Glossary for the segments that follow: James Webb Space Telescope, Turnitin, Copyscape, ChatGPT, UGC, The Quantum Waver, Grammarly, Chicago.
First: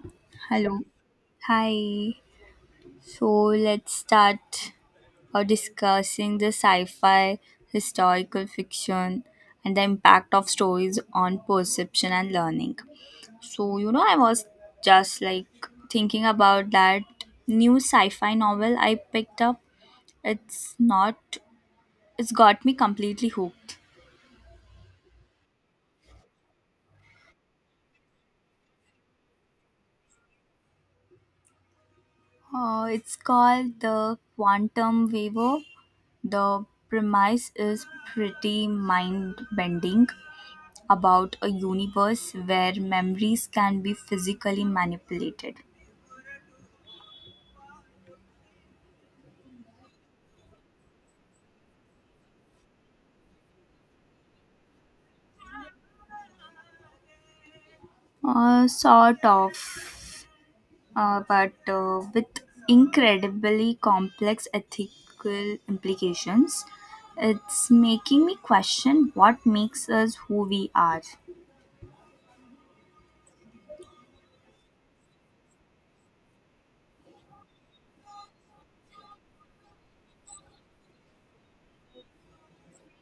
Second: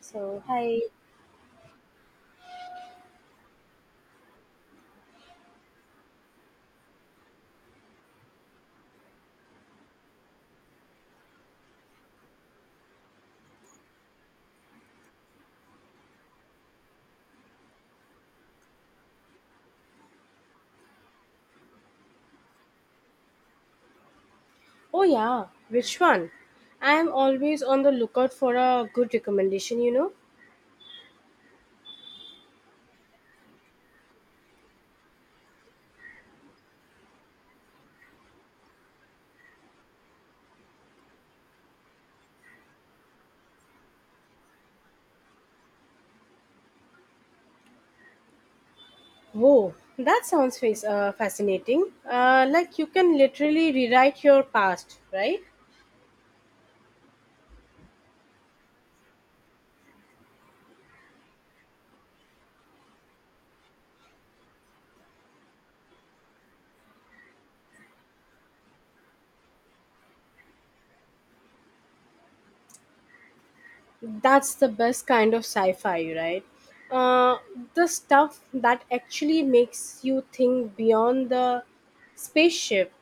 So, Hello. hi. Hi. So let's start discussing the sci fi, historical fiction, and the impact of stories on perception and learning. So, you know, I was just like thinking about that new sci fi novel I picked up. It's not, it's got me completely hooked. Oh, yeah, which one? I am always on the lookout for a good recommendation, you know. It's called The Quantum Waver. The premise is pretty mind bending about a universe where memories can be physically manipulated. Whoa, that sounds fascinating. Like you can literally rewrite your past, right? Sort of, but with incredibly complex ethical implications. It's making me question what makes us who we are. That's the best kind of sci-fi, right? uh, the stuff that actually makes you think beyond the spaceship.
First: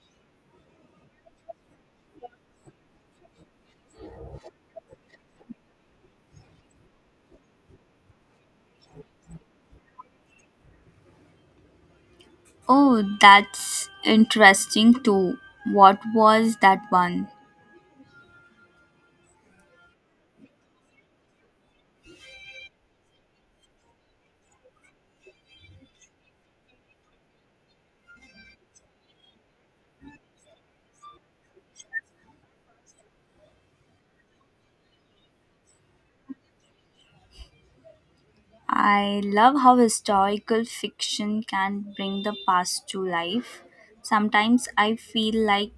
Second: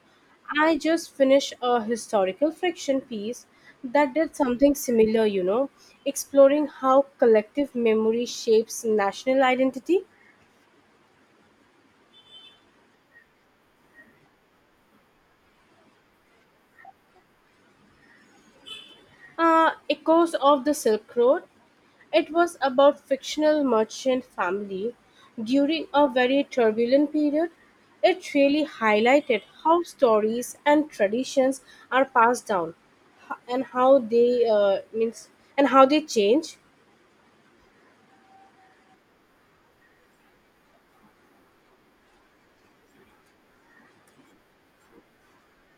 I just finished a historical fiction piece that did something similar, you know, exploring how collective memory shapes national identity. Oh, that's interesting too. What was that one? Echoes of the Silk Road. It was about fictional merchant family during a very turbulent period. It really highlighted how stories and traditions are passed down h- and how they uh, means and how they change. I love how historical fiction can bring the past to life. Sometimes I feel like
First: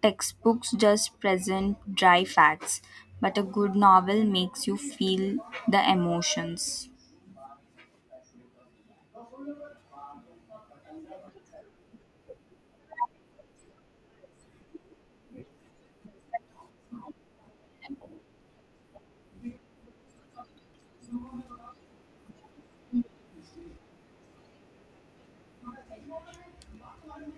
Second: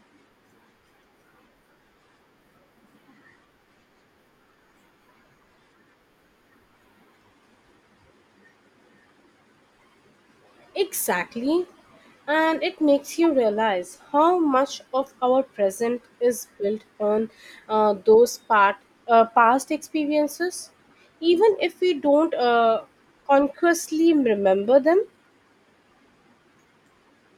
textbooks just present dry facts, but a good novel makes you feel the emotions. Exactly, and it makes you realize how much of our present is built on uh, those part, past experiences, even if we don't consciously remember them.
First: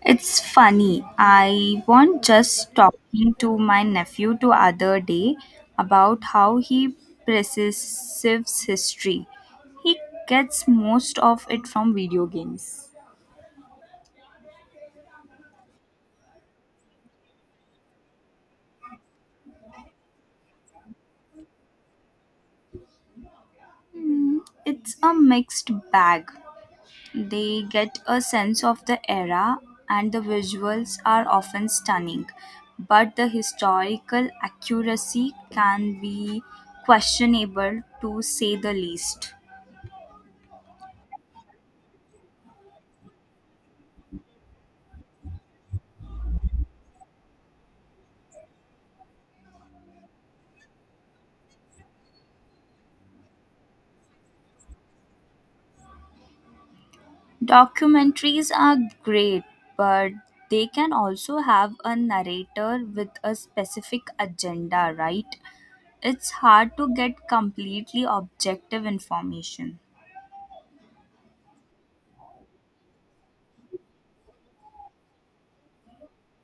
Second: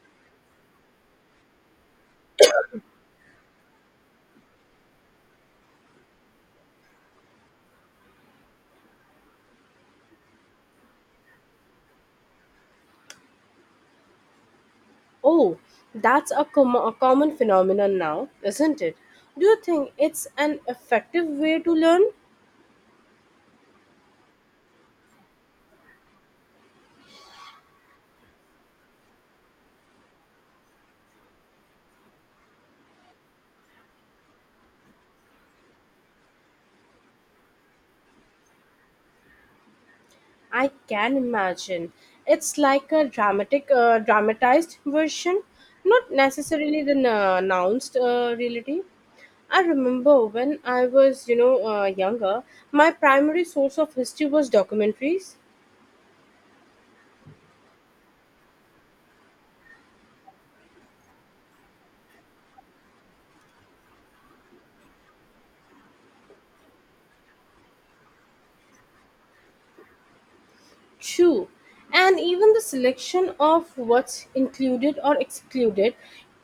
It's funny. I was just talking to my nephew the other day about how he perceives history. He gets most of it from video games. Oh, that's a common phenomenon now, isn't it? Do you think it's an effective way to learn? It's a mixed bag. They get a sense of the era, and the visuals are often stunning, but the historical accuracy can be questionable to say the least. I can imagine. It's like a dramatized version, not necessarily the n- announced reality. I remember when I was, you know, younger, my primary source of history was documentaries. Documentaries are great, but they can also have a narrator with a specific agenda, right? It's hard to get completely objective information. True. And even the selection of what's included or excluded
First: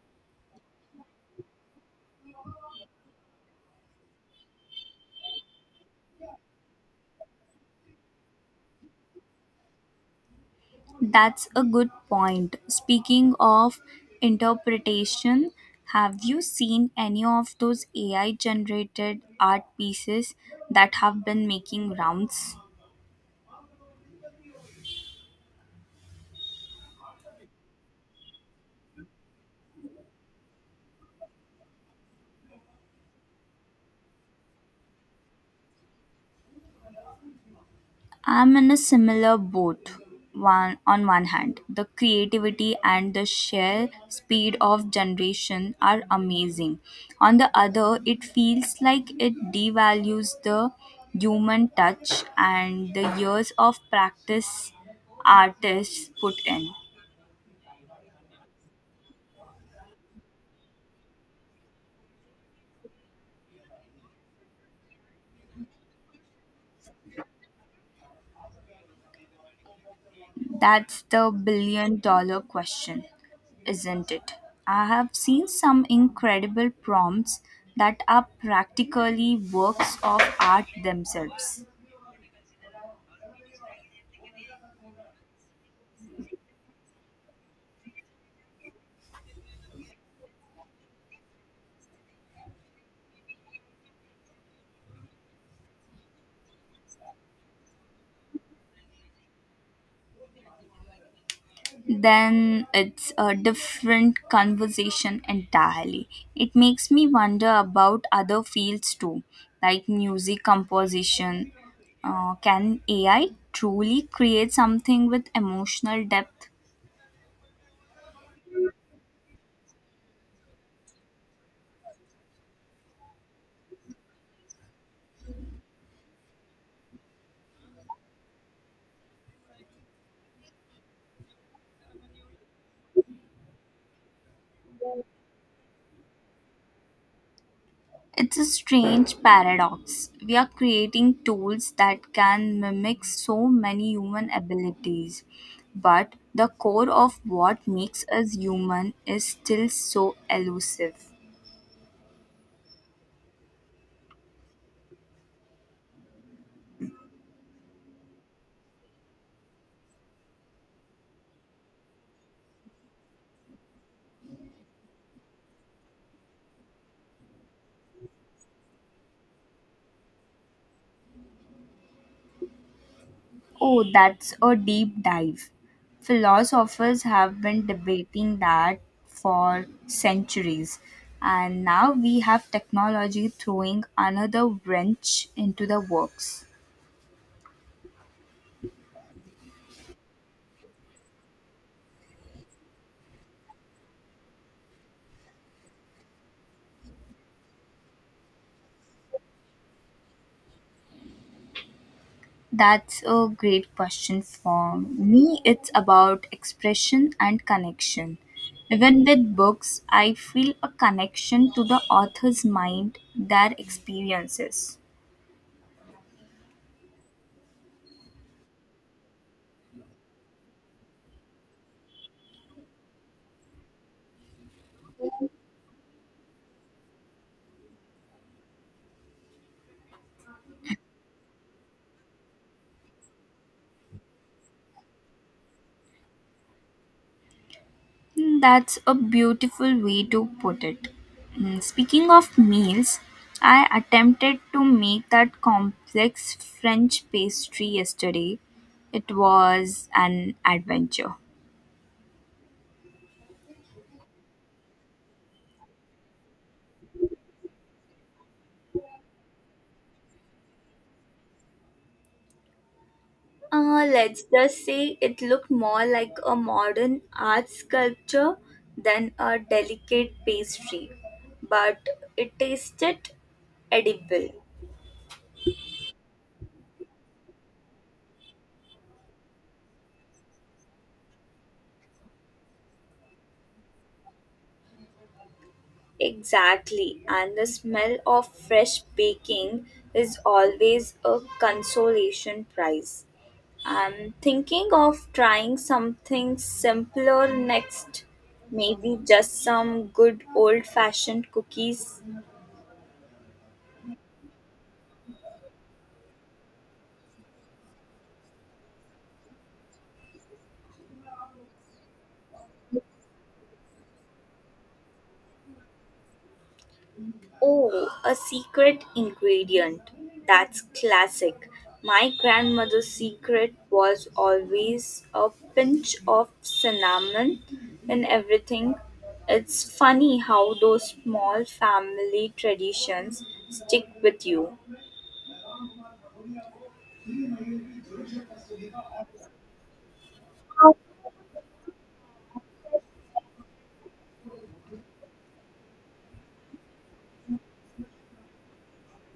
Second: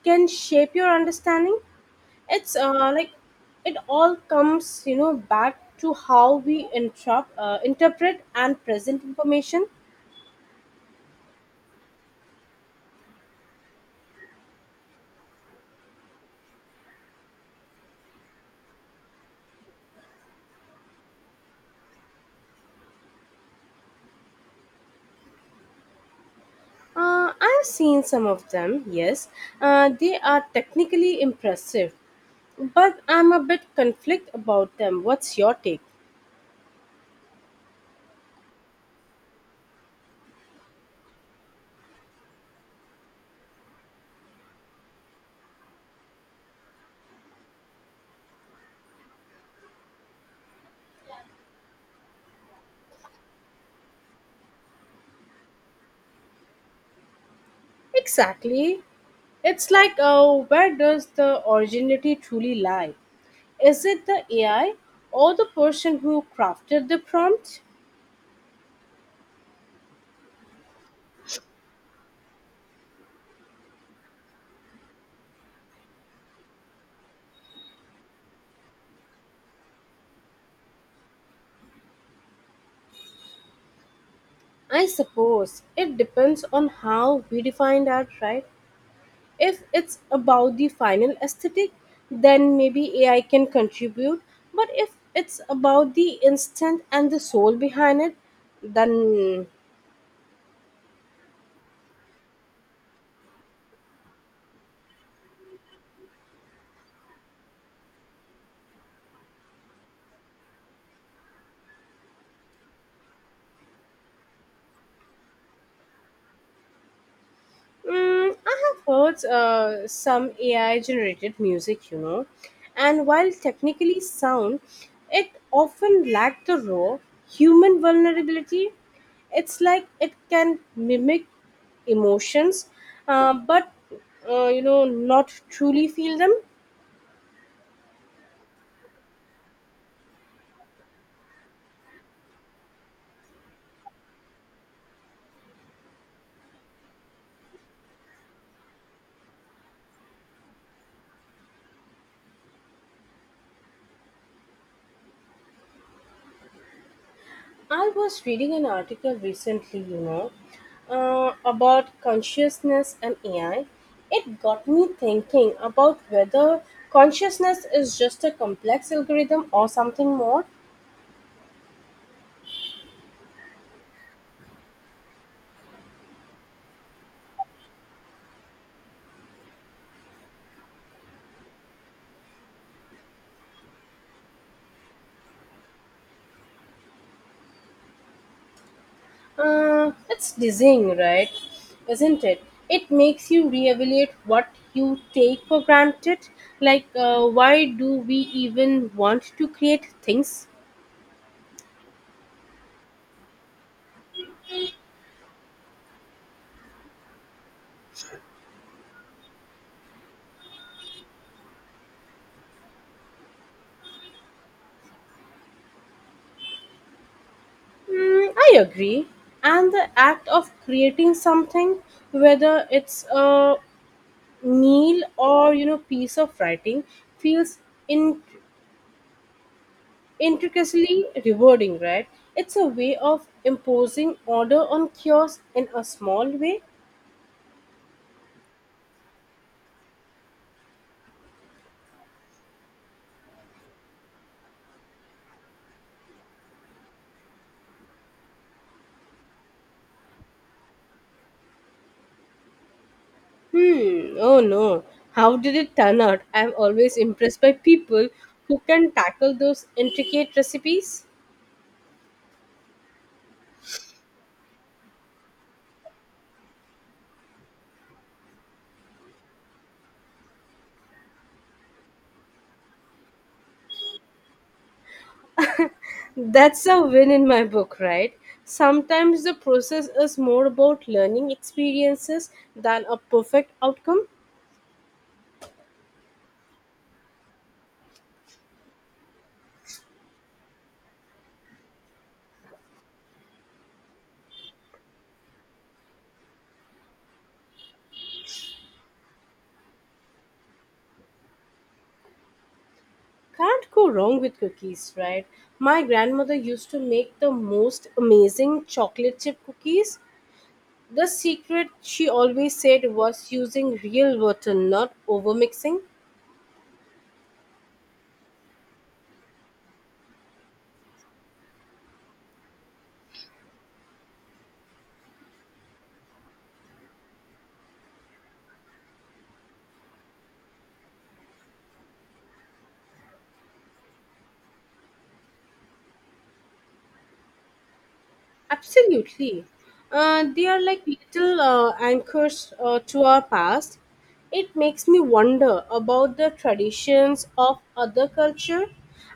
can shape your understanding. It's like it all comes, you know, back to how we interpret and present information. That's a good point. Speaking of interpretation, have you seen any of those AI generated art pieces that have been making rounds? I've seen some of them, yes. They are technically impressive, but I'm a bit conflict about them. What's your take? I'm in a similar boat. One on one hand, the creativity and the sheer speed of generation are amazing. On the other, it feels like it devalues the human touch and the years of practice artists put in. Exactly. It's like, where does the originality truly lie? Is it the AI or the person who crafted the prompt? That's the billion dollar question, isn't it? I have seen some incredible prompts that are practically works of art themselves. I suppose it depends on how we define art, right? If it's about the final aesthetic, then maybe AI can contribute. But if it's about the instant and the soul behind it, then Then it's a different conversation entirely. It makes me wonder about other fields too, like music composition. Can AI truly create something with emotional depth? I have heard some AI generated music, you know, and while technically sound, it often lacks the raw human vulnerability. It's like it can mimic emotions, but you know, not truly feel them. It's a strange paradox. We are creating tools that can mimic so many human abilities, but the core of what makes us human is still so elusive. I was reading an article recently, you know, about consciousness and AI. It got me thinking about whether consciousness is just a complex algorithm or something more. Oh, that's a deep dive. Philosophers have been debating that for centuries, and now we have technology throwing another wrench into the works. It's dizzying, right? Isn't it? It makes you reevaluate what you take for granted. Like, why do we even want to create things? That's a great question for me. It's about expression and connection. Even with books, I feel a connection to the author's mind, their experiences. I agree. And the act of creating something, whether it's a meal or, you know, piece of writing, feels in- intricately rewarding, right? It's a way of imposing order on chaos in a small way. Mm, that's a beautiful way to put it. Mm, speaking of meals, I attempted to make that complex French pastry yesterday. It was an adventure. Hmm. Oh no. How did it turn out? I'm always impressed by people who can tackle those intricate recipes. Let's just say it looked more like a modern art sculpture than a delicate pastry, but it tasted edible. That's a win in my book, right? Sometimes the process is more about learning experiences than a perfect outcome. Exactly, and the smell of fresh baking is always a consolation prize. I'm thinking of trying something simpler next, maybe just some good old fashioned cookies. Can't go wrong with cookies, right? My grandmother used to make the most amazing chocolate chip cookies. The secret, she always said, was using real butter, not overmixing. Oh, a secret ingredient. That's classic. My grandmother's secret was always a pinch of cinnamon in everything. It's funny how those small family traditions stick with you. Absolutely. They are like little anchors to our past. It makes me wonder about the traditions of other culture.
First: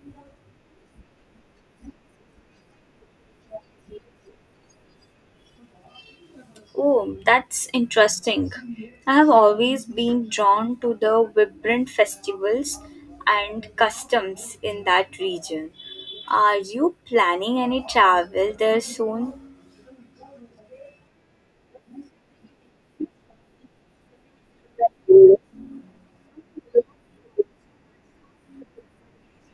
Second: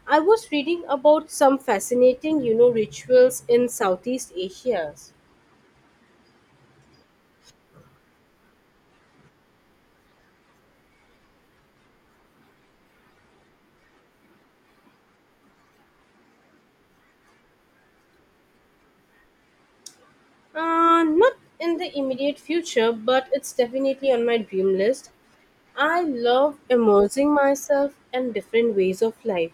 I was reading about some fascinating, you know, rituals in Southeast Asia. Oh, that's interesting. I have always been drawn to the vibrant festivals and customs in that region. Are you planning any travel there soon? Not in the immediate future, but it's definitely on my dream list. I love immersing myself in different ways of life.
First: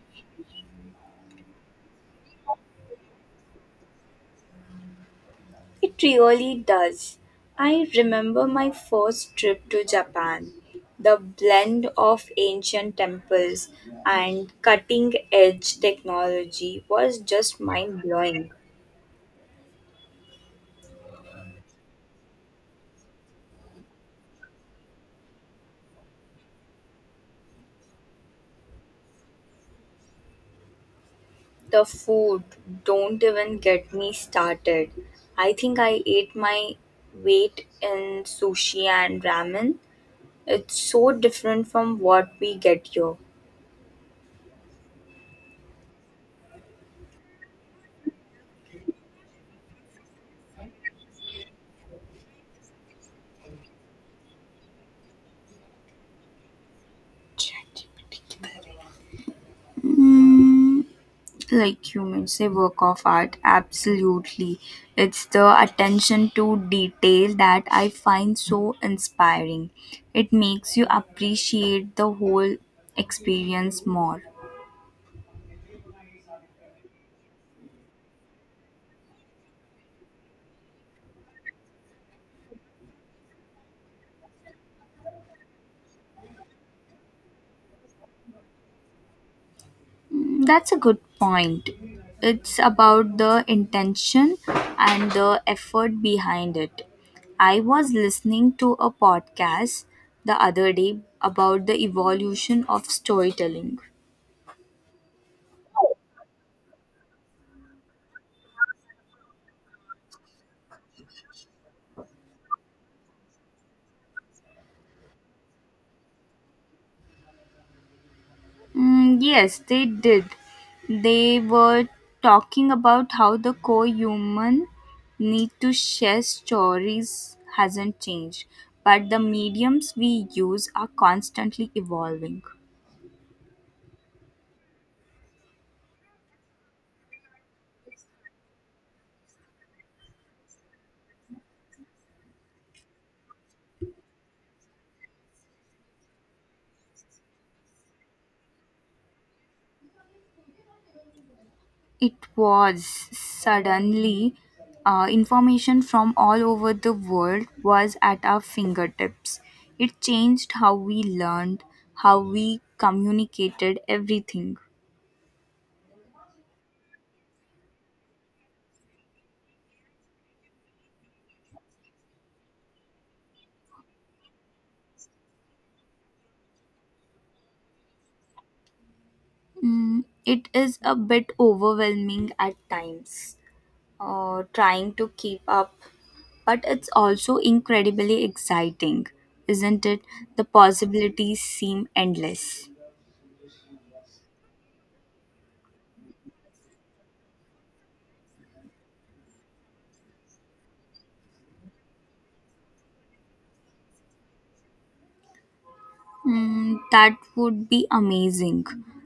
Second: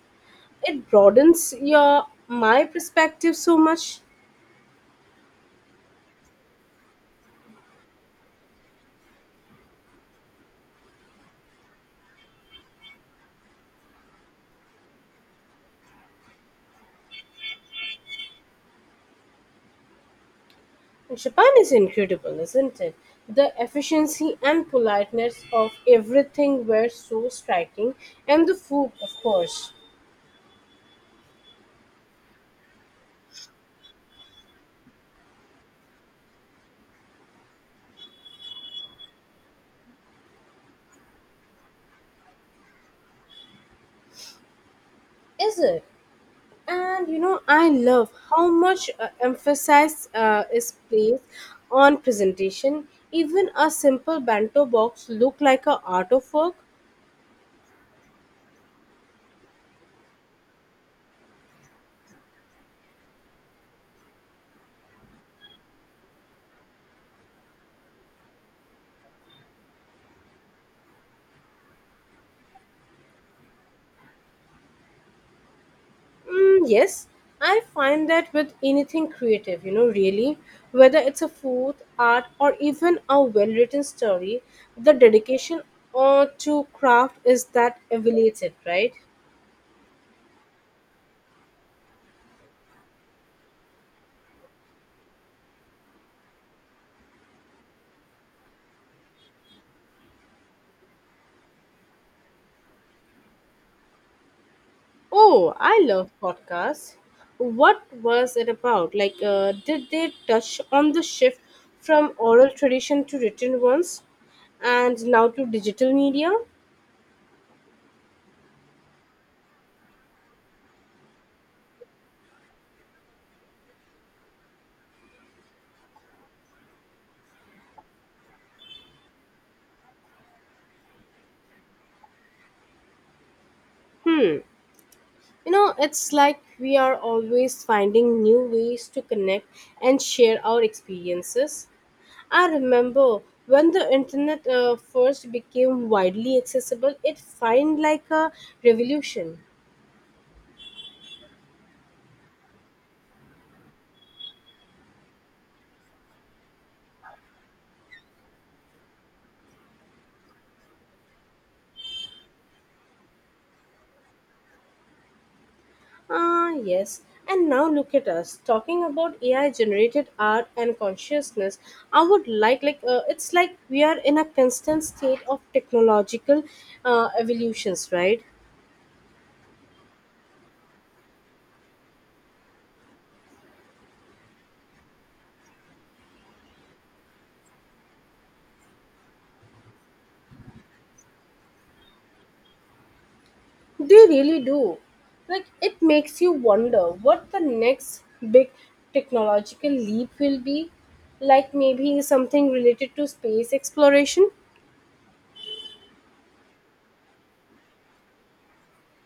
It broadens your my perspective so much. It really does. I remember my first trip to Japan. The blend of ancient temples and cutting edge technology was just mind blowing. Japan is incredible, isn't it? The efficiency and politeness of everything were so striking, and the food, of course, The food, don't even get me started. I think I ate my weight in sushi and ramen. It's so different from what we get here. is it? And you know, I love how much emphasis is placed on presentation. Even a simple bento box look like a art of work. Mm, like you may say, work of art, absolutely. It's the attention to detail that I find so inspiring. It makes you appreciate the whole experience more. Yes, I find that with anything creative, you know, really, whether it's a food, art, or even a well written story, the dedication or to craft is that elevated, right? Mm, that's a good point. It's about the intention and the effort behind it. I was listening to a podcast the other day about the evolution of storytelling. Oh, I love podcasts. What was it about? Like, did they touch on the shift from oral tradition to written ones and now to digital media? Mm, yes, they did. They were talking about how the core human need to share stories hasn't changed, but the mediums we use are constantly evolving. You know, it's like we are always finding new ways to connect and share our experiences. I remember when the internet first became widely accessible, it felt like a revolution. It was suddenly information from all over the world was at our fingertips. It changed how we learned, how we communicated everything. Ah, yes. And now look at us talking about AI generated art and consciousness. I would it's like we are in a constant state of technological evolutions, right? Mm, it is a bit overwhelming at times, trying to keep up, but it's also incredibly exciting, isn't it? The possibilities seem endless. They really do. Like it makes you wonder what the next big technological leap will be. Like maybe something related to space exploration. Mm, that would be amazing.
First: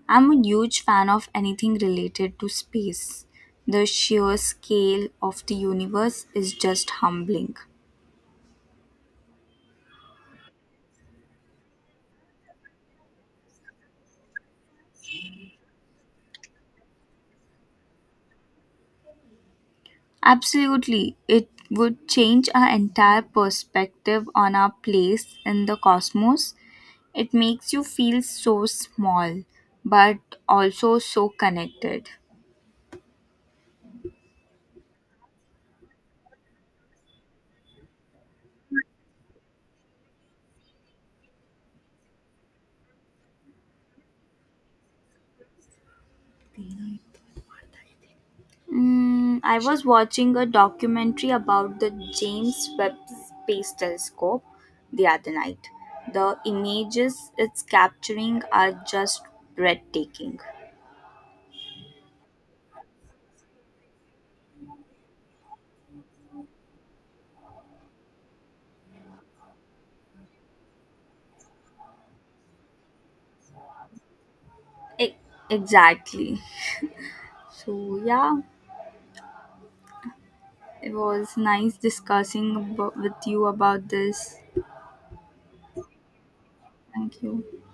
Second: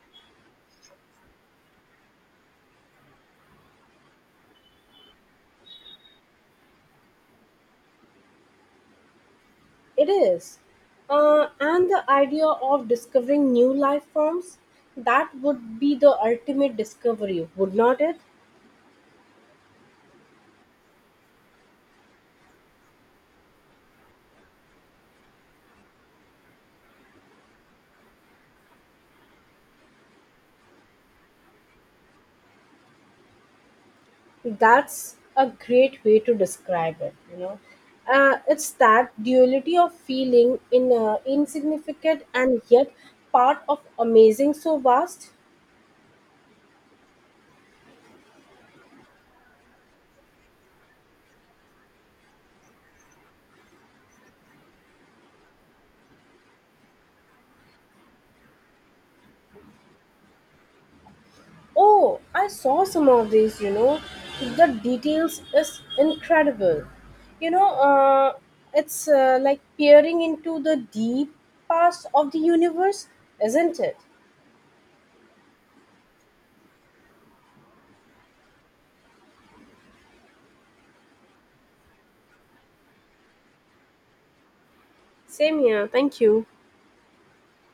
I'm a huge fan of anything related to space. The sheer scale of the universe is just humbling. It is. And the idea of discovering new life forms, that would be the ultimate discovery, would not it? Absolutely, it would change our entire perspective on our place in the cosmos. It makes you feel so small, but also so connected. That's a great way to describe it, you know. It's that duality of feeling in insignificant and yet part of amazing so vast. Mm, I was watching a documentary about the James Webb Space Telescope the other night. The images it's capturing are just breathtaking. Oh, I saw some of these, you know. The details is incredible. You know, it's like peering into the deep past of the universe, isn't it? E- exactly. So, yeah, it was nice discussing with you about this. Same here. Thank you. Thank you.